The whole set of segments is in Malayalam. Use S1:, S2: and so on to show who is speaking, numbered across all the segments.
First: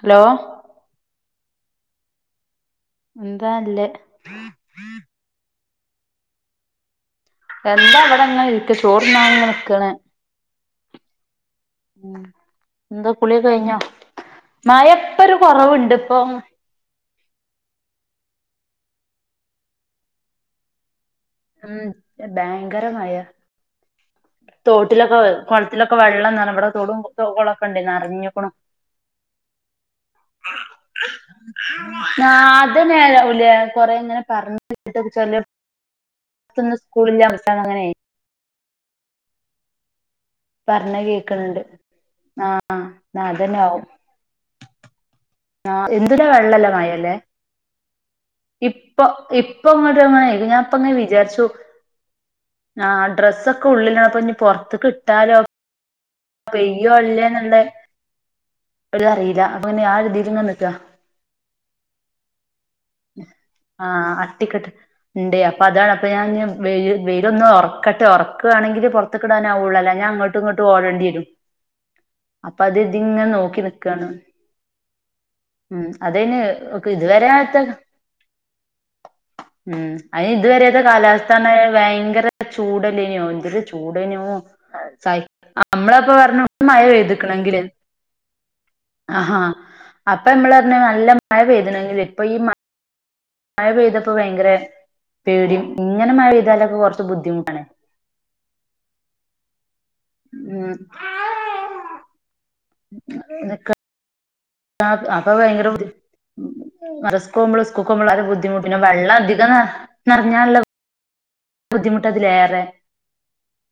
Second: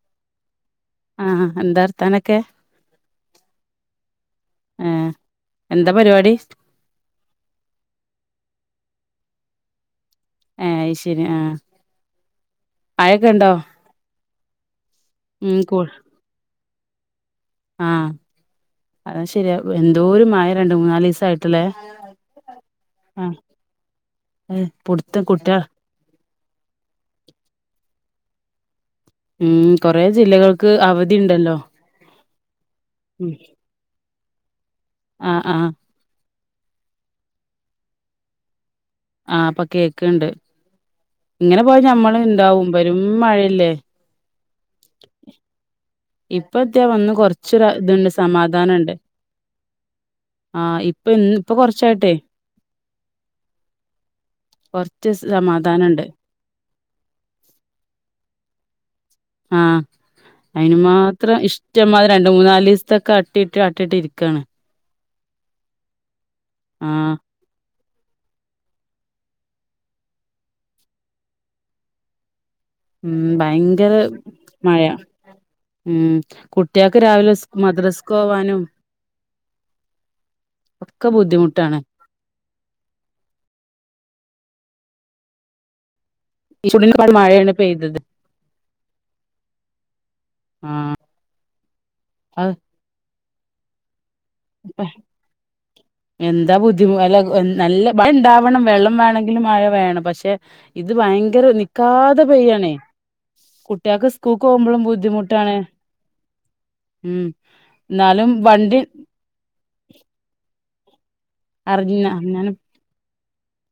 S1: ഹലോ
S2: ആ എന്താ വർത്താനക്കെ
S1: ന്താല്ലേ
S2: ആ, എന്തപരിപാടി..
S1: എന്താവടെങ്ങനെ ഇരിക് ചോറ്ണ്ണാനങ്ങനെ നിക്ണ്
S2: ഏഹ് അയ്ശരി ആഹ്
S1: മ് ന്ത്‌
S2: മഴൊക്കെ ഉണ്ടോ
S1: കുളികഴിഞ്ഞൊ? മയപ്പൊരു
S2: ഉം കൂ
S1: കൊറവുണ്ട്പ്പോം
S2: ആഹ് അതുംശെരിയ എന്തോരു മഴ രണ്ട് മൂന്നാലിസായി.
S1: മ്ഹ് ഭയങ്കരമയ
S2: ഏഹ്
S1: തോട്ടിലൊക്കെ
S2: പുടുത്തം കുട്ടിയ
S1: കൊൾത്തിലൊ ക്കെ വെള്ളം നറ ഇവടെ തൊടും കൊളൊക്കണ്ടെ നറഞ്ഞുകുണു.
S2: ഉം കൊറേ ജില്ലകൾക്ക് അവധി ഉണ്ടല്ലോ
S1: ഞാത്
S2: ഉം
S1: നേരാവുലേ. കൊറേങ്ങനെ പറ്ഞ്
S2: ആഹ് ആഹ്
S1: ഇത്ത്ന്ന് സ്കൂളിന്റെ അവസാനങ്ങനായി
S2: ആ അപ്പ കേക്ണ്ട്.
S1: പറഞ്ഞ
S2: ഇങ്ങനെ
S1: കേൾക്കണണ്ട്
S2: പോയാ ഞമ്മള് ഇണ്ടാവും പെരും മഴല്ലേ.
S1: ആ എന്തൊരു വെള്ളല്ലേ
S2: ഇപ്പത്യാ ഒന്ന്
S1: മഴല്ലേ
S2: കൊറച്ചൊരു ഇതുണ്ട് സമാധാനണ്ട്
S1: ഇപ്പൊ ഇപ്പ് ഇപ്പൊങ്ങോട്ട്ങ്ങനെ
S2: ആഹ്
S1: ഞാപ്പങ്ങനെ
S2: ഇപ്പൊ ഇന്ന്
S1: വിചാര്ച്ചു.
S2: ഇപ്പൊ കൊറച്ചായിട്ടെ
S1: ആ ഡ്രസ്സൊക്കെ ഉള്ളിലപ്പൊ നി പൊറത്ത്ക് ട്ടാലോ
S2: താനണ്ട്.
S1: പെയ്യോല്ലെന്ന്ള്ളെ ഒര്അറീലാ.
S2: ആഹ്
S1: അപ്പൊെപിന്നെ ആഒര്തി
S2: അയിന് മാത്ര ഇഷ്ടംമാതരി രണ്ട് മൂന്നാലിസത്തെ ക്കെ അട്ടിയിട്ട് അട്ടിയിട്ട് ഇരിക്കണ്
S1: ഇണ്ട്, അപ്പ അതാണ് അപ്പ ഞാൻ ഇനി വെയില്
S2: ആഹ്
S1: വെയിലൊന്ന് ഒറ ക്കട്ടെ. ഒറക്കാണെങ്കില് പൊറത്ത്ക്ക്ടാനാവൊള്ളൂ. അല്ലാഞ്ഞ അങ്ങോട്ടിങ്ങോട്ട് ഓടേണ്ടിരും. അപ്പ അത്
S2: ഉം
S1: ഇജ്ജിങ്ങനെ നോക്കി
S2: ഭയങ്കര
S1: നിക്കാണ്.
S2: മഴ
S1: ഉം അതെന്നെ നോക്ക്
S2: കുട്ട്യാക്ക്
S1: ഇതുവരെ
S2: രാവിലെ
S1: ആ
S2: സ് മദ്രസ്ക്ക് പോവാനും
S1: [unintelligible] ഉം അയിന് ഇതുവരെത്തെ
S2: ഒക്കെ
S1: കാലാവസ്ഥാന്ന് പറഞ്ഞ
S2: ബുദ്ധിമുട്ടാണ്
S1: ഭയങ്കര ചൂടല്ലേനോ. എന്തെരു ചൂടേയ്നോ. സ നമ്മളപ്പ പറഞ്ഞു. ഒന്ന് മഴ
S2: ചുടിനപ്പാട് മഴയാണ്
S1: പെയ്ത്ക്ക്ണെങ്കിലെന്ന്.
S2: പെയ്തത്
S1: ആഹാ. അപ്പ നമ്മളർഞ്ഞു
S2: ആഹ്
S1: നല്ല മഴ പെയ്ത്ണെങ്കില്. ഇപ്പ ഈ
S2: അത്
S1: മഴ മഴ പെയ്തപ്പോ ഭയങ്കര പേടിം. ഇങ്ങനെ മഴ പെയ്താലൊക്കെ കൊറച്ച് ബുദ്ധിമുട്ടാണ്.
S2: മഴണ്ടാവണം. വെള്ളം വേണങ്കില് മഴ വേണം. പഷേ
S1: ഉം
S2: ഇത് ഭയങ്കര നിക്കാതെ പെയ്യാണേ.
S1: നിക്ക
S2: കുട്ട്യാക്ക് സ്കൂക്കോമ്പളും ബുദ്ധിമുട്ടാണ്. ഉം
S1: മദ്റസ്‌ക്കോവുമ്പളും സ്‌കൂക്കോവുമ്പളും അത്
S2: എന്നാലും
S1: ബുദ്ധിമുട്ടിന.
S2: വണ്ടി
S1: പിന്നെ വെള്ളം അധികം നർ നർഞ്ഞാള്ളെ
S2: അർഞ്ഞ അർഞ്ഞാനും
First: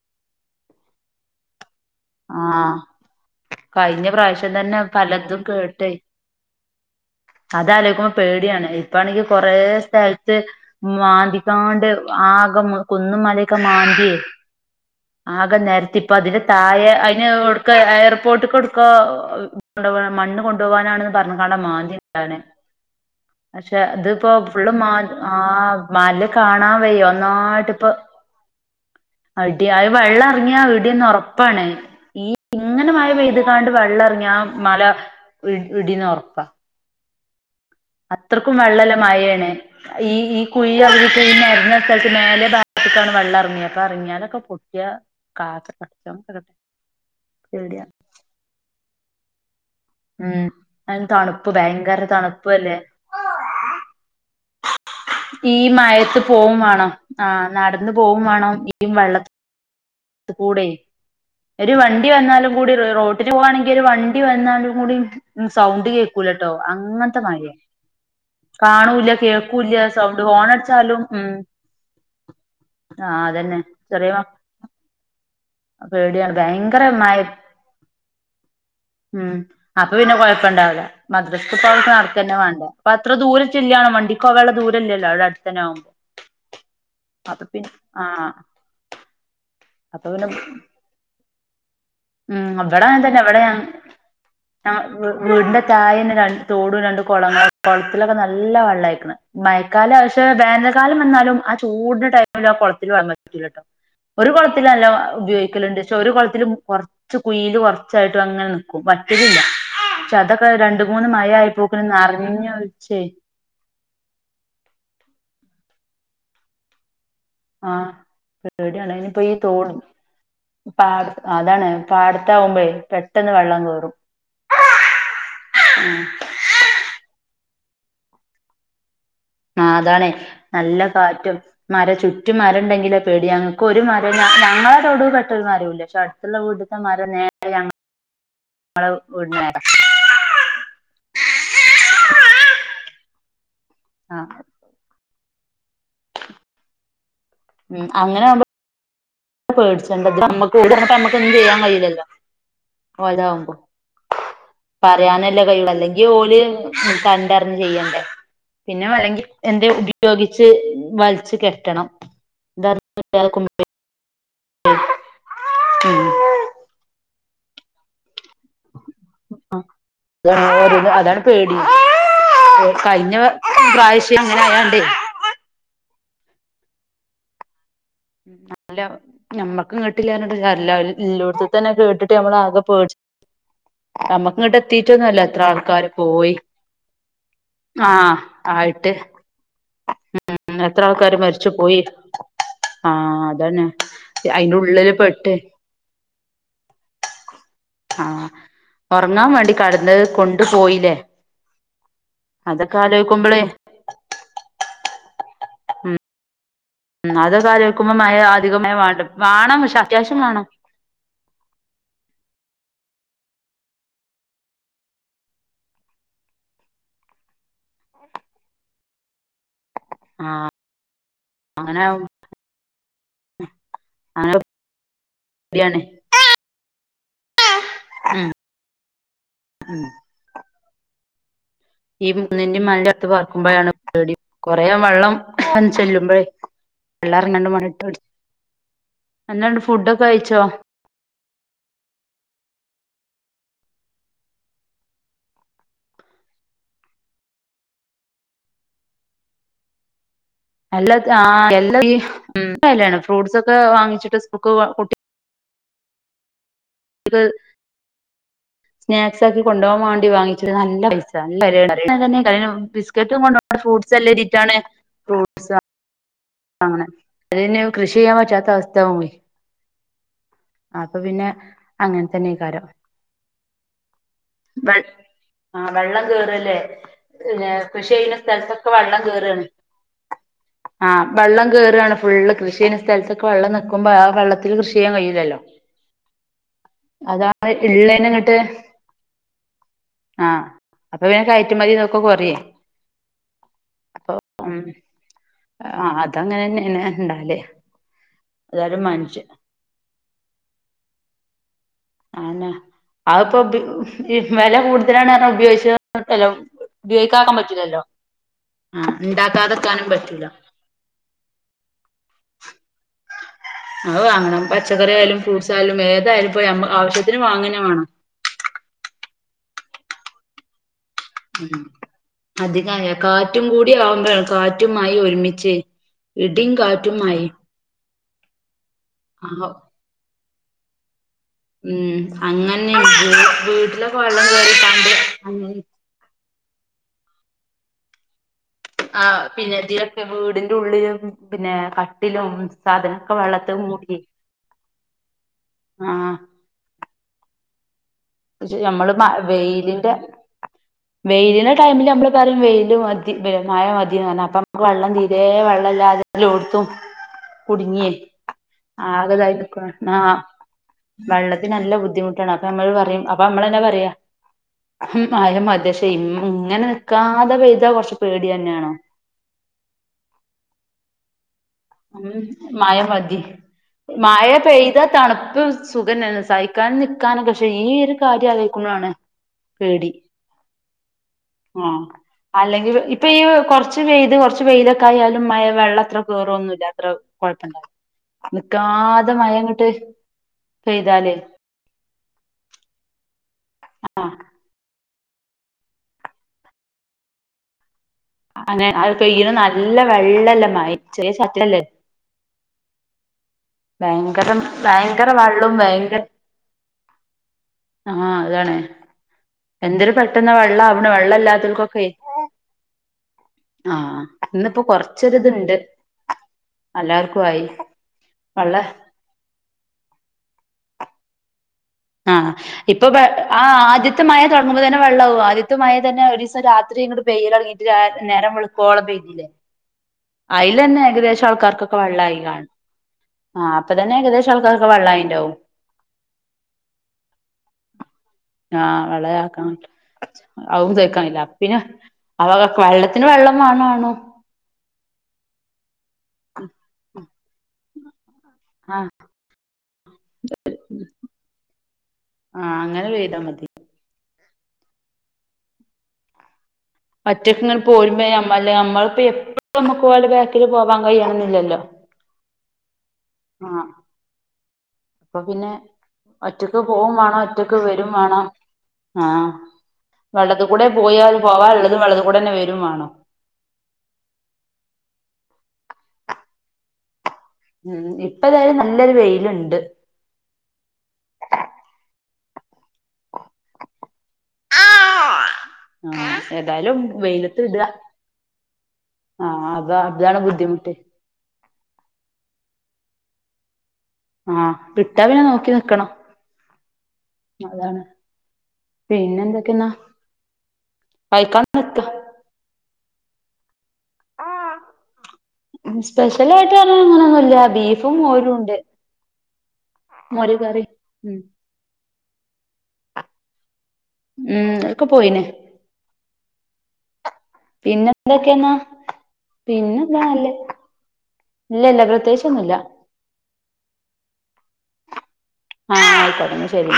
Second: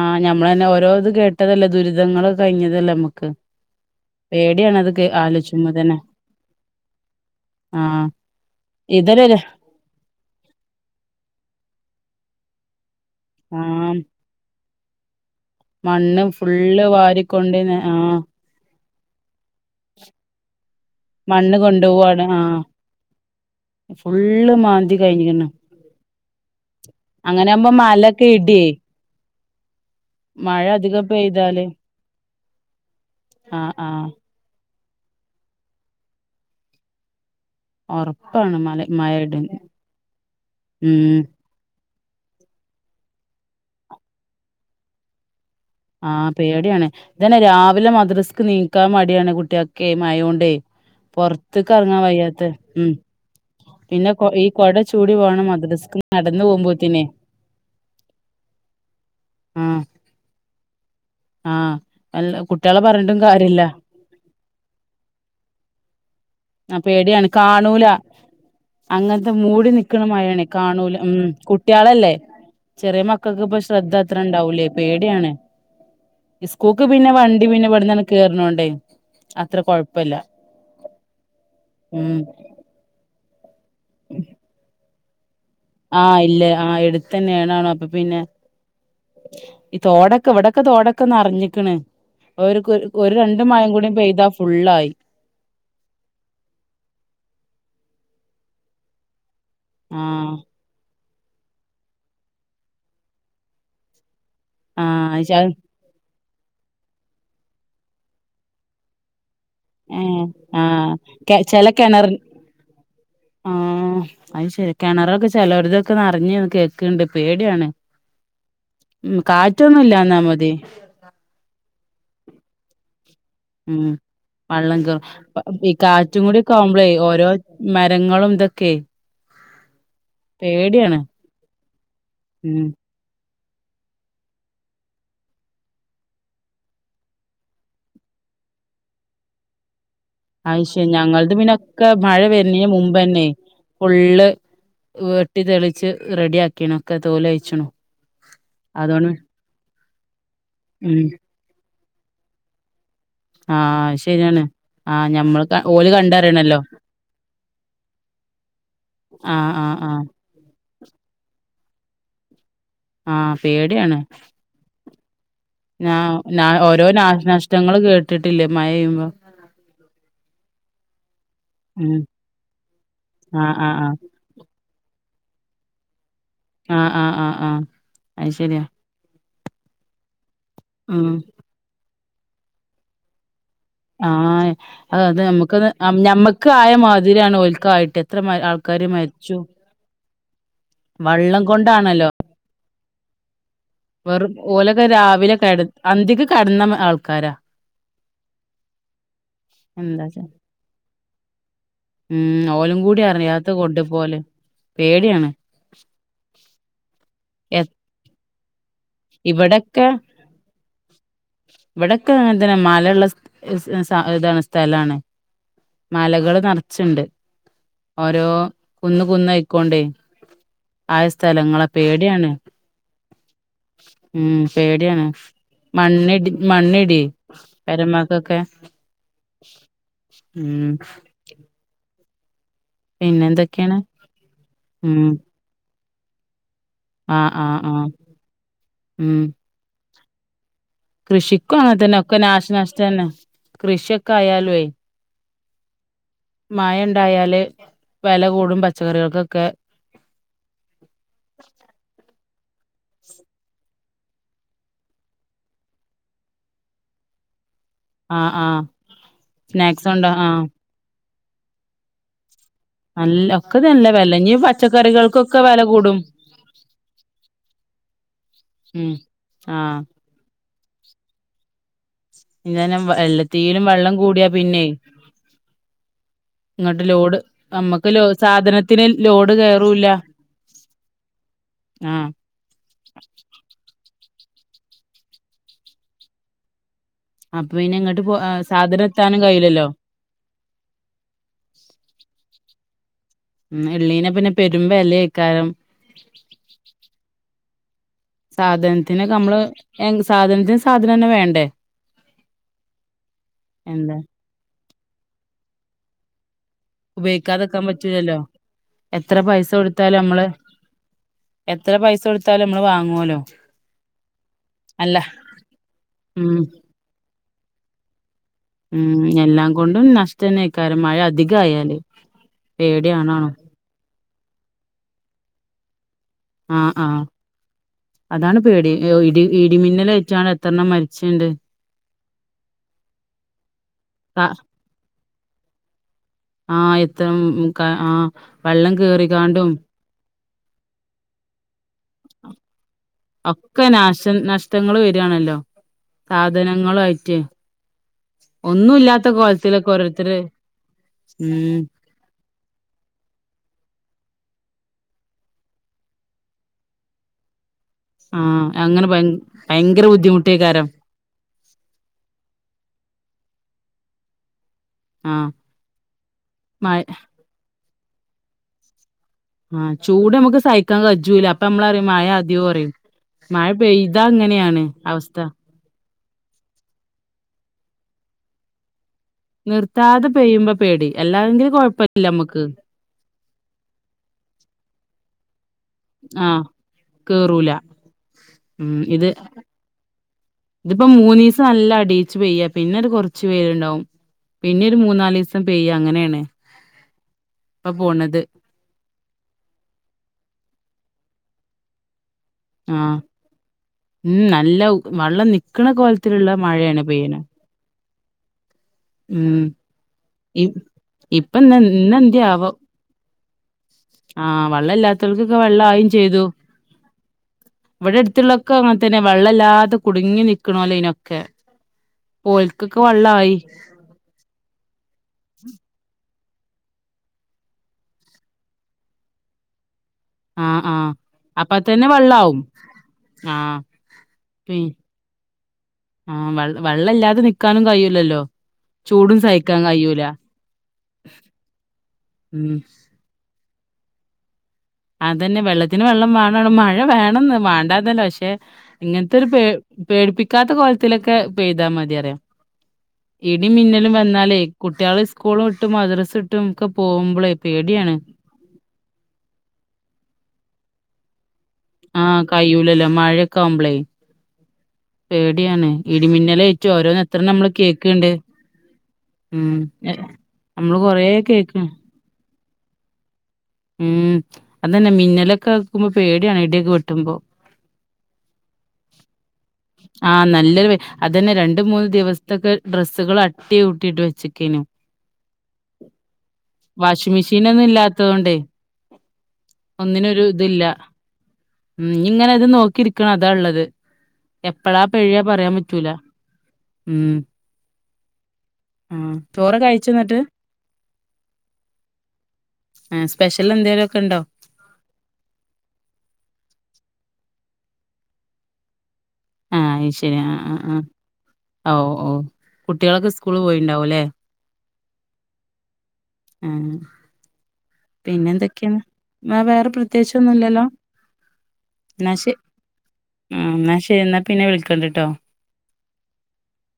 S2: ആഹ് ഞമ്മളന്നെ ഓരോ ഇത് കേ ട്ടതല്ലേ ദുരിതങ്ങള്
S1: ആഹ്
S2: കഴിഞ്ഞതല്ലേ നമ്മക്ക്.
S1: കഴിഞ്ഞ പ്രാശ്യം
S2: പേടിയാണ്
S1: തന്നെ
S2: അത് കേ
S1: പലതും
S2: ആലോചിച്ചുമ്പോ
S1: കേട്ടെ.
S2: തന്നെ ആഹ്
S1: അതാലോയിക്കുമ്പ പേടിയാണ്. ഇപ്പാണെങ്കി
S2: ഇതരല്ലേ
S1: കൊറേ സ്ഥൽത്ത് വാന്തികാണ്ട് ആക മൊത്തം കുന്നും മലയൊക്കെ
S2: ആഹ്
S1: മാന്ത്യെ ആകെ നെരത്തി.
S2: മണ്ണ്
S1: ഇപ്പതിന്
S2: ഫുള്ള്
S1: തായെ അയിന്
S2: വാരിക്കൊണ്ട്
S1: കൊടുക്ക
S2: ആ
S1: എയർപോട്ട്ക്ക് കൊടുക്കൊ കൊണ്ടവാ മണ്ണ് കൊണ്ടോവാനാണെന്ന് പർഞ് സ്ഥലം
S2: മണ്ണ്
S1: കളം
S2: കൊണ്ടുപോവാണ്
S1: മാന്തിയിട്ടിണ്ടേയ്നെ.
S2: ആ
S1: പക്ഷെ അത്പ്പോ ഫുള്ള് മാ
S2: മാന്തി കഴിഞ്ഞിക്കണ്
S1: ആഹ് മല കാണാൻ വയ്യ ഒന്നായി
S2: മലക്കെ ഇട്യേ.
S1: ആഹ് ഇടിയും. അഹ് വെള്ളറങ്ങിയ
S2: അധികം പെയ്താല്
S1: ഇടിയ്ന്നൊറപ്പാണ്. ഈ ഇങ്ങനെ മഴ
S2: ആ
S1: പെയ്ത്കാണ്ട്
S2: ആ
S1: വെള്ളറിങ്ങിയ മല ഇട് ഇടിയിന്നൊറപ്പാ. അത്രക്കും
S2: ഉറപ്പാണ് മല
S1: വെള്ളല്ല
S2: മഴ ഇടും
S1: മഴേണ്. ഈ ഈ
S2: ഉം
S1: കുഴിറങ്ങിട്ട് ഈ നേരത്തെ ത്ത് മേലെ ഭാഗത്ത്ക്കാണ് വെള്ളറങ്ങിയ. ഇപ്പ എറങ്ങിയോലൊക്കെ പോയാ ആർക്കറിയാം.
S2: ആഹ് പേടിയാണ്. ഇതന്നെ രാവിലെ മദ്രസ്ക്ക് എണീക്കാൻ മടിയാണ് കുട്ടിയാക്ക്. ക്കെ
S1: ഉം
S2: മയോണ്ടെ
S1: അതിന് തണുപ്പ് ഭയങ്കര
S2: പൊറത്ത്ക്ക്റങ്ങാൻ വയ്യാത്ത
S1: തണുപ്പു അല്ലേ
S2: ഉം പിന്നെ കൊ ഈ കൊട ചൂടി വേണം
S1: ഈ
S2: മദ്രസ്ക്ക്
S1: മഴെത്ത്
S2: നടന്നു
S1: പോവും വാണം.
S2: പോകുമ്പോത്തിനെ
S1: ആഹ് നടന്ന് പോവും വാണം. ഈ വെള്ള
S2: ഉം
S1: ത്ത് കൂടെ. ഒരു വണ്ടി
S2: അല്ല
S1: വന്നാലും കൂടെ
S2: കുട്ടികളെ
S1: ഒരു
S2: പറഞ്ഞിട്ടും
S1: റോട്ടില്
S2: കാര്യല്ല
S1: പോവാണെങ്കി ഒരു വണ്ടി ണ്ടി വന്നാലും കൂടിം സൗണ്ട് കേ
S2: ആഹ് പേടിയാണ്. കാണൂല
S1: കാണൂല്ല
S2: അങ്ങൻത്തെ മൂടി
S1: കേൾക്കൂല്ല
S2: നിക്കണ
S1: സൗണ്ട്
S2: മയാണെ
S1: ഹോൺ
S2: കാണൂല
S1: അടിച്ചാലും
S2: ഉം കുട്ട്യാളല്ലേ. ചെറിയ
S1: ആഹ്
S2: മക്കക്ക്
S1: അതന്നെ
S2: ഇപ്പ ശ്രദ്ധ
S1: ചെറിയ
S2: അത്ര
S1: മ
S2: ഉണ്ടാവൂലേയ് പേടിയാണ്.
S1: പേടിയാണ് ഭയങ്കര
S2: സ്കൂക്ക് പിന്നെ
S1: മഴ
S2: വണ്ടി പിന്നെ ഇവട്ന്നന്നെ കേറ്ണോണ്ടേയ്
S1: ഉം അപ്പ പിന്നെ കൊഴപ്പണ്ടാവില്ല. മദ്രസ്ക്ക്പ്പൊ അവ്ടെക്ക്
S2: ഉം
S1: നടക്കന്നെ വാണ്ടേ. അപ്പൊ അത്ര ദൂരം ചെല്ല്യാണും വണ്ടിക്ക് പോകാള്ളെ ദൂരല്ലല്ലോവടെ.
S2: ആഹ് ഇല്ലെ ആഹ് എടുത്തന്നെയന്നാണൊ അപ്പൊ പിന്നെ, ഈ
S1: അപ്പൊ
S2: തോടക്കെ
S1: പിന്നെ
S2: ഇവടെ ക്കെ തോടൊക്കെ നറിഞ്ഞിക്ക്ണ്.
S1: ഉം
S2: ഒരു കൊ
S1: ഇവിടെ അങ്ങനെ
S2: ഒരു
S1: തന്നെ ഇവിടെ
S2: രണ്ടു മഴം കൂടി
S1: ഞ
S2: പെയ്താ ഫുള്ളായി.
S1: വീടിന്റെ തായന്നെ രണ്ട് തോടും രണ്ടു കൊളങ്ങളും കൊളത്തിലൊക്കെ നല്ല വെള്ളായിക്ക്‌ണ്. മഴ ക്കാല
S2: ആ
S1: പക്ഷെ വേനൽക്കാലം വന്നാലും ആ ചൂടിന്റെ ടൈമില് ആ കൊളത്തില് വെള്ളം വറ്റൂലട്ടോ. ഒരു കൊള
S2: ആ
S1: ത്തിലല്ലോ ല്ണ്ട് പക്ഷെ ഒരു കൊളത്തിലും കൊറചു കുയ്യിലും കൊറച്ചായിട്ടും അങ്ങനെ നിക്കും വറ്റലില്ല.
S2: ഏ
S1: ക്ഷെ അതൊക്കെ
S2: ആ
S1: രണ്ട് മൂന്ന് മഴ ആയി പോക്ന് നെറഞ് ഒലിച്ചെയ്‌
S2: ആഹ് അയ് ശരി കെണറൊക്കെ ചെലരതൊക്കെ നറഞ് കേ ക്ക്‌ണ്ട് പേടിയാണ്
S1: ആഹ് പേടിയാണ്
S2: ഉം
S1: ഇനിയിപ്പോ ഈ തോട്
S2: കാറ്റൊന്നു ഇല്ലാന്നാ മതി
S1: പാട അതാണ് പാടതാവുമ്പോയെ പെ
S2: ഉം വള്ളം കേറും ഇ
S1: ഉം
S2: കാറ്റും കൂടി ക്കാവുമ്പളേയ് ഓരോ മരങ്ങളും ഇതൊക്കെയ്
S1: ആഹ് അതാണെയ് നല്ല കാറ്റും മര ചുറ്റും മരം
S2: ഉം
S1: ഉണ്ടെങ്കില് പേടിയാണ്. ക്ക്‌ ഒരു മരം ഞ ഞങ്ങളെ തൊടു പെട്ട ഒരു മരോല്ല പക്ഷേ അടുത്തുള്ള വീടുത്തെ മരം നേരെ ഞ ങ്ങളെ വീടിന് [unintelligible]
S2: ആശ്യം ഞങ്ങളത് പിന്നൊക്ക മഴ വരുന്നീന് മുമ്പ്ന്നെയ്
S1: ആ
S2: ഫുള്ള് വെ ട്ടി തെളിച്ച് റെഡി ആക്കിണ് ഒക്കെ തോല് കഴിച്ചുണ് അതുകൊ
S1: ഇത് പേടിച്ചണ്ട ഇത് പ്പൊ ഞമ്മക്ക് ഇത് ഇപ്പം ഞമ്മക്കൊന്നു ചെയ്യാൻ കഴയിലല്ലോ ഓൽതാ
S2: ആഹ് ശരിയാണ് ആഹ്
S1: പറയാനല്ലെ
S2: ഞമ്മള് ക
S1: കൈയ്യൊള്ളു അല്ലെങ്കി ഓല്
S2: കണ്ടറിയണല്ലോ
S1: കണ്ടറിഞ് ചെയ്യണ്ടേ പിന്നെ അല്ലെങ്കി
S2: ആഹ്
S1: എന്ത്യെ
S2: ആഹ് ആഹ്
S1: ഉപയോഗിച്ച് വൽച്ച് കെട്ടണം ഇത് അ
S2: ആഹ് പേടിയാണ്
S1: ഉം
S2: നാഹ് നാഹ് ഓരോ നാശനഷ്ടങ്ങള് കേട്ട്ട്ടില്ലേ മയ പെയ്യുബോ
S1: ഓരോന്ന് അതാണ് പേടി
S2: ഉം
S1: കഴിഞ്ഞ
S2: ആഹ് ആഹ് ആഹ്
S1: പ്രാവിശ്യം ഇങ്ങനെ ആയാണ്ടേയ്
S2: ആഹ് ആഹ് ആഹ് ആഹ് അത് ശരിയാ
S1: അല്ല ഞമ്മക്ക് ഇങ്ങട്ട് ഇല്ലാർഞ്ഞിട്ടും കാര്യല്ല
S2: ഉം
S1: ഇല്ലേട്ത്തന്നെ കേട്ട്ട്ട് ഞമ്മളാകെ പേടിച്
S2: ആഹ് അ അത്
S1: എത്ര
S2: ഞമ്മുക്കത്
S1: ആൾക്കാര് പോയി
S2: ഞമ്മക്ക് ആയ മാതിരിയാണ് ഓൽക്കായിട്ട്
S1: ആഹ്
S2: എത്ര മ ആൾക്കാര്
S1: ആയിട്ട്
S2: മരി ച്ചു
S1: എത്ര ആൾക്കാര്
S2: വള്ളം
S1: മരിച്ചു പോയി
S2: കൊണ്ടാണല്ലോ
S1: ആഹ് അതന്നെ
S2: വെറും ഓലൊക്കെ രാവിലെ കേടന്ന് അന്തിക് കെടന്ന മ ആൾക്കാരാ
S1: ആഹ് ഒറങ്ങാൻ വേണ്ടി കടന്നഹ്
S2: എന്താച്ച
S1: കൊണ്ടു പോയിലെ
S2: ഉം ഓലും കൂടിയറിയാത്ത കൊണ്ട് പോല് പേടിയാണ്.
S1: ഇന്നാലും അതൊ ആലോയ്ക്കുമ്പോ മയ അതികം മയ വാ
S2: ഇവടൊക്കെ ഇവടൊക്കെ അങ്ങനെ തന്നെ മല ഇള്ള സ് സ ഇതാണ് സ്ഥലാണ് മലകള് നർച്ച്ണ്ട് ഓരോ കുന്ന് കുന്നായിക്കോണ്ടേയ്
S1: ആഹ്
S2: ആയ സ്ഥലങ്ങളെ
S1: അങ്ങനെ
S2: പേടിയാണ് ഉം
S1: അങ്ങനെ
S2: പേടിയാണ്
S1: പേടിയാണ്
S2: മണ്ണിടി മണ്ണിടിയ്
S1: ഉം
S2: പെരമക്കൊക്കെ
S1: ഉം
S2: ഉം
S1: ഈ കുന്നിന്റെ മലന്റെ അടുത്ത്
S2: പിന്നെ
S1: പറക്കുമ്പോഴാണ്
S2: എന്തൊക്കെയാണ്
S1: പേടി കൊറെ
S2: ഉം
S1: വെള്ളം ആൺ ചെല്ലുമ്പോഴേ വെള്ള
S2: ആഹ്
S1: ഇറിങ്ങാണ്ട്
S2: ആഹ്
S1: മണ്ണിട്ട്
S2: ആഹ്
S1: ഇട്ത്ത്
S2: ഉം
S1: എന്താണ്ട് ഫുഡൊക്കെ കയിച്ചോ
S2: കൃഷിക്കും ആങ്ങനെ തന്നെ ഒക്കെ നാശനാശ്ടം തന്നെ കൃഷിയൊക്കെ ആയാലുയ് മഴ ഇണ്ടായാല് വില കൂടും പച്ചക്കറികൾക്കൊക്കെ
S1: എല്ലാ ആ [unintelligible] ഉം [unintelligible] ഫ്രൂട്ട്സ് ഒക്കെ വാങ്ങിച്ചിട്ട്ക്ക് സ്കൂൾക്ക് കുട്ടി ഇത്
S2: ആഹ് ആഹ്
S1: സ്നാക്സ് ആക്കി കൊണ്ട് പോകാൻ
S2: സ്നാക്സ്
S1: വേണ്ടി
S2: ഉണ്ടോ ആഹ്
S1: വാങ്ങിച്ചത് നല്ല പൈസ [unintelligible] ബിസ്ക്കറ്റും
S2: നല്ല ഒക്കെ
S1: കൊണ്ടോണ്‌ണ്ട്‌
S2: നല്ല
S1: ഫ്രൂട്ട്സ്
S2: വില
S1: എല്ലാം
S2: ഇനി
S1: [unintelligible]
S2: പച്ചക്കറികൾക്കൊക്കെ
S1: ഫ്രൂട്ട്സാ
S2: വില കൂടും
S1: അങ്ങന അതെന്നെ കൃഷി ചെയ്യാൻ പറ്റാത്ത അവസ്ഥ
S2: ഉം
S1: ആകുവേ
S2: ആഹ്
S1: അപ്പൊ പിന്നെ അങ്ങനെ തന്നെയ്
S2: ഇങ്ങനെ വ എല്ലട്‌ത്തീലും വെള്ളം കൂടിയാ പിന്നെ
S1: വെ ആഹ് വെള്ളം കേറുകയല്ലേ
S2: ഇങ്ങോട്ട് ലോഡ്
S1: പിന്ന
S2: നമ്മുക്ക്
S1: കൃഷി
S2: ലോ
S1: ചെയ്യുന്ന സ്ഥലത്തൊക്കെ
S2: സാധനത്തിന്
S1: വെള്ളം
S2: ലോഡ്
S1: കയറുകയാണ്
S2: കയറൂല്ല
S1: ആഹ് വെള്ളം കേറുകയാണ്
S2: ആഹ്
S1: ഫുള്ള് കൃഷി ചെയ്യുന്ന സ്ഥലത്തൊക്കെ വെള്ളം നിക്കുമ്പോ ആ വെള്ളത്തിൽ കൃഷി ചെയ്യാൻ കഴിയില്ലല്ലോ
S2: അപ്പൊ പിന്നെ ങ്ങട്ട്
S1: ഇള്ളേന്
S2: പോ
S1: ഇങ്ങട്ട്
S2: സാധനം എത്താനും കഴിയില്ലല്ലോ
S1: ആഹ് അപ്പൊ പിന്നെ കയറ്റുമതി ഇതൊക്ക കൊറയു.
S2: മ്മക് എള്ളീനെ പിന്നെ
S1: ഉം
S2: പെരും വെലയ്ക്കാരം
S1: ആഹ് അതങ്ങനെ തന്നെയാണ് ഇണ്ടാവല് ഏതായാലും
S2: സാധനത്തിനൊക്ക
S1: മനുഷ്യ
S2: നമ്മള് എന്ത് സാധനത്തിന് സാധനം തന്നെ വേണ്ടേ
S1: അതെന്നെ അതിപ്പോ പി
S2: എന്താ
S1: ഈ വില കൂടുതലാണ് പർഞ്ഞ് ഉപയോഗിക്കാതെ നിക്കുലല്ലൊ ഉപയോഗിക്കാതെ നിക്കാൻ
S2: ഉപയോഗിക്കാതെക്കാൻ
S1: പറ്റില്ലല്ലോ
S2: പറ്റൂലല്ലോ
S1: ആഹ്
S2: എത്ര പൈസ
S1: ഉണ്ടാക്കാതെക്കാനും
S2: കൊടുത്താലും
S1: പറ്റൂല.
S2: നമ്മള് എത്ര പൈസ കൊടുത്താലും നമ്മള് വാങ്ങുവല്ലോ
S1: അത് വാങ്ങണം പച്ചക്കറി
S2: അല്ല
S1: ആയാലും ഫ്രൂട്ട്സ് ആയാലും
S2: ഉം
S1: ഏതായാലും പ്പോ ഞമ്മക്ക് ആവശ്യത്തിന് വാങ്ങുക തന്നെ വേണം.
S2: ഉം എല്ലാം കൊണ്ടും നഷ് റ്റന്നേയ്ക്കാരം മഴ അധികായാല്
S1: അധികായാ
S2: പേടിയാണാണോ
S1: കാറ്റും കൂടി ആവുമ്പഴാണ് കാ റ്റും മഴേം ഒരുമിച്ചെ ഇടിം,
S2: ആഹ്
S1: കാറ്റും,
S2: ആഹ്
S1: മഴേം
S2: അതാണ് പേടി ഇ ഇടി
S1: ആഹ്
S2: ഇടിമിന്നലേറ്റ്കാണ്ട് എത്രെണ്ണം മരിച്ച്ണ്ട്
S1: ഉം അങ്ങന്നെ വീട്ടിലൊക്കെ
S2: ആ
S1: വെള്ളം കേറികാണ്ട്
S2: ആഹ് എത്ര ഉം ക ആഹ് വെള്ളം കേറിക്കാണ്ടും
S1: പിന്ന വീടിൻ്റെ ഉള്ളിലും പിന്നെ ക
S2: ഒക്കെ നാശ നഷ്ടങ്ങള് വരുവാണല്ലൊ
S1: ആ
S2: കാ ധനങ്ങളു ആയിട്ട്
S1: അത് ശെരി നമ്മള് മ
S2: ഒന്നുല്ലാത്ത കോലത്തിലൊക്കെ
S1: വെയിലിന്റെ
S2: ഓരോരുത്തര്
S1: അ
S2: ഉം
S1: വെയിലിന്റെ ടൈമില് നമ്മള് പറയും വെയില് മതി വെ മയ മതിന്ന് പറഞ്ഞാ അപ്പം വെള്ളം തീരേ വെള്ളല്ലാതെ എല്ലോട്ത്തു
S2: ആഹ് അങ്ങനെ ഭയ
S1: ആകെതായി
S2: ഭയങ്കര
S1: നിക്കാണ് ആ
S2: ബുദ്ധിമുട്ടേയ് കാരം
S1: വെള്ളത്തിന് നല്ല ബുദ്ധിമുട്ടാണ് അപ്പൊ നമ്മള് പറയും അപ്പൊ നമ്മള് തന്നെ പറയാ ഹും
S2: ആഹ്
S1: മയ മതി പക്ഷെ ഇം ഇങ്ങനെ
S2: മഴ
S1: നിക്കാതെ പെയ്താ കൊറച്ച് പേടി തന്നെയാണ്.
S2: ആഹ് ചൂട് നമുക്ക് സഹിക്കാൻ കജ്ജൂല്ല.
S1: ഉം മയ മതി
S2: മഴ പെയ്താ
S1: മഴ
S2: അങ്ങനെയാണ്
S1: പെയ്താ
S2: അവസ്ഥ
S1: തണുപ്പ് സുഖന്നല്ലെ സഹി ക്കാൻ നിൽക്കാനൊക്കെ പക്ഷെ ഈ ഒരു കാര്യം ആലോയ്ക്കുമ്പഴാണ്
S2: നിർത്താതെ പെയ്യുമ്പോ പേടി അല്ലാതെങ്കില്
S1: ആഹ്
S2: കൊഴപ്പല്ല നമ്മക്ക്.
S1: അല്ലെങ്കിൽ ഇപ്പൊ ഈ കുറച്ച് പെയ്ത് കുറച്ച് വെയിലൊക്കെ ആയാലും മഴ വെള്ളം അത്ര
S2: ആഹ്
S1: കയറൊന്നും
S2: കേറൂല ഉം ഇത്
S1: നിക്കാതെ മഴ അങ്ങട്ട്
S2: ഇതിപ്പോ
S1: പെയ്താല്
S2: മൂന്നീസ് സം നല്ല അടീച്ച് പെയ്യ പിന്നെ ഒരു കൊറച്ച് വെയിലുണ്ടാവും.
S1: ആഹ്
S2: പിന്നെ ഒരു മൂന്നാലിസ് സം പെയ്യ അങ്ങനെയാണ് ഇപ്പ പോണത്.
S1: അങ്ങനെ അഅ് പെയ്യ്ണ നല്ല വെള്ളള്ള മഴെ ചെലെ സ്ഥലത്തല്ലെ
S2: ആഹ് ഉം
S1: ഭയങ്കര
S2: നല്ല
S1: ഭയങ്കര
S2: വെള്ളം
S1: വെള്ളവും
S2: നിക്കണ
S1: ഭയങ്കര
S2: കോലത്തിലുള്ള മഴയാണ് പെയ്യണ്
S1: ആഹ് അതാണ്.
S2: ഉം
S1: എന്തൊരു പെട്ടെന്ന
S2: ഇ
S1: വെള്ള ആവ്ണ്. വെള്ളം
S2: ഇപ്പ ഇന്ന്
S1: ഇല്ലാത്തൊൽക്കൊക്കെ.
S2: ഇന്നെന്തേ ആവോ
S1: ആ
S2: ആഹ്
S1: ഇന്ന്പ്പോ
S2: വെള്ളം
S1: കൊറ്ച്ചൊര്
S2: ഇല്ലാത്തോൽക്കൊക്കെ
S1: ഇത്ണ്ട്.
S2: വെള്ളായും ചെയ്തു
S1: എല്ലാർക്കും ആയി.
S2: ഇവിടെ എടുത്തുള്ളൊക്കെ
S1: വെള്ള
S2: അങ്ങൻത്തന്നെ. വെള്ള ഇല്ലാതെ കുടുങ്ങി നിക്ക്ണോലേനി ഒക്കെ.
S1: ആ. ഇപ്പൊ ആ ആദ്യത്തെ ആദ്യത്തെ മഴ തുടങ്ങുമ്പ തന്നെ വെള്ള ആവും. ആദ്യത്തെ മഴ തന്നെ ഒരീസം രാത്രി പെയ്യൽതുടങ്ങിയിട്ട് നേരം വെളുക്കോളം പെയ്തീന്
S2: ആഹ്
S1: അയ്ലെന്നെ
S2: ആഹ്
S1: ഏകദേശം
S2: അപ്പ
S1: ആൾക്കാർക്കൊക്കെ
S2: തന്നെ
S1: വെള്ളായി
S2: വെള്ളാവും
S1: കാണും. ആ.
S2: ആഹ്
S1: അപ്പ തന്നെ ഏകദേശം ആൾക്കാർക്ക് വെള്ളം ആയിണ്ടാവും.
S2: ആ വെള്ള ഇല്ലാതെ നിക്കാനും കഴിയൂലല്ലോ.
S1: ആ വള
S2: ചൂടും
S1: ഇല്ലാതക്കാൻ.
S2: സഹിക്കാൻ കഴിയൂല
S1: അവും സഹിക്കാൻ കയ്യൂല. അപ പിന്നെ അവെ
S2: ഉം
S1: വെള്ളത്തി ഇതിന് വെള്ളം വാണോ ആണോ
S2: അതന്നെ വെള്ളത്തിന് വെള്ളം വേണണം മഴ വേണംന്ന് മാണ്ടാന്നല്ല പക്ഷെ
S1: ആഹ്
S2: ഇങ്ങൻത്തൊരു പേ പേടിപ്പിക്കാത്ത കോലത്തിലൊക്കെ പെയ്താ മതി അറിയാ
S1: ആഹ് അങ്ങനെ പെയ്താ മതി
S2: ഇ മിന്നലും വന്നാലേ കുട്ട്യാള് സ്കൂളും ഇട്ടും മദ്രസ ഇട്ടും ഒക്കെ പോകുമ്പളെ പേട്യാണ്.
S1: മല്ല നമ്മള് ഇപ്പോ എപ്ലം നമുക്ക് ഓലെ ബേക്കില് പോവാൻ കഴണംന്നില്ലല്ലൊ.
S2: ആ കയ്യൂലല്ലൊ. മഴയൊക്കെ ആവുമ്പളെ.
S1: അപ്പൊ പിന്നെ ഒറ്റക്ക്
S2: ഇടിമിന്നലേറ്റും
S1: പോകും
S2: ഓരോന്ന് എത്ര
S1: വാണം.
S2: നമ്മള്
S1: ഒറ്റക്ക് വരും
S2: കേക്ക്ണ്ട്
S1: വേണം. ആ
S2: ഉം എ
S1: വെള്ളത്തി കൂടെ
S2: നമ്മള് കൊറേ
S1: പോയാൽ
S2: കേക്ക്ണ്
S1: പോവാള്ളതും വെള്ളത്ത് കൂടെന്നെ വരും വാണം.
S2: ഉം അതന്നെ മിന്നലൊക്കെ ആക്കുമ്പം പേട്യാണ്. ഇട്യാെക്കെ വെട്ടുമ്പോ.
S1: ഉം ഇപ്പ എതായാലും നല്ലൊരു വെയില്ണ്ട്.
S2: ആ നല്ലൊരു അതന്നെ രണ്ട് മൂന്ന് ദിവസത്തൊക്കെ ഡ്രസ്സുകള് അട്ടിയൂട്ടിട്ട് വെച്ചക്കേനു.
S1: ആ ഏതായാലും
S2: വാഷിംഗ്
S1: വെയിലത്ത് ഇട.
S2: മെഷീനൊന്നും ഇല്ലാത്തതോണ്ടേ
S1: ആ അത അതാണ്
S2: ഒന്നിനൊരു ഇതില്ല
S1: ബുദ്ധിമുട്ട്.
S2: ഉം ഇഞ് ഇങ്ങനെ ഇത് നോക്കി ഇരിക്കണം അതാ ഇള്ളത്.
S1: ആഹ്
S2: എപ്പളാ
S1: കിട്ടാ
S2: പെയ്യ
S1: പിന്നെ നോക്കി
S2: പറയാൻ പറ്റൂല.
S1: നിക്കണം
S2: ഉം
S1: അതാണ്.
S2: ആഹ്
S1: പിന്നെ
S2: ചോറ്
S1: എന്തൊക്കേന്നാ
S2: കഴിച്ചോ ന്നിട്ട്
S1: കൈക്ക
S2: ആ സ്പെഷ്യൽ എന്തേലൊക്കെ ഇണ്ടോ?
S1: സ്പെഷ്യൽ ആയിട്ട് അങ്ങനൊന്നുല്ല. ബീഫും, മോരും ഇണ്ട്.
S2: ആ അഹ് ശെരിയ. ആ ആ
S1: ഉം
S2: ആ ഓ ഓ കുട്ടികളൊക്കെ സ്കൂള് പോയിണ്ടാവുലെ.
S1: ഉം ഒക്കെ പോയിന്
S2: ആ
S1: പിന്നെ എന്തൊക്കെന്നാ.
S2: വേറെ
S1: പിന്നെന്ത നല്ലേ.
S2: പ്രത്യേകിച്ചൊന്നുംല്ലല്ലോ
S1: ഇല്ല ഇല്ല പ്രത്യേകിച്ചൊന്നുല്ല.
S2: ആ ഇന്നാ ശരി. ഇന്നാ പിന്നെ വിളിക്കണ്ട്ട്ടോ.
S1: ആ ആയിക്കോട്ടെ ഇന്ന ശെരി.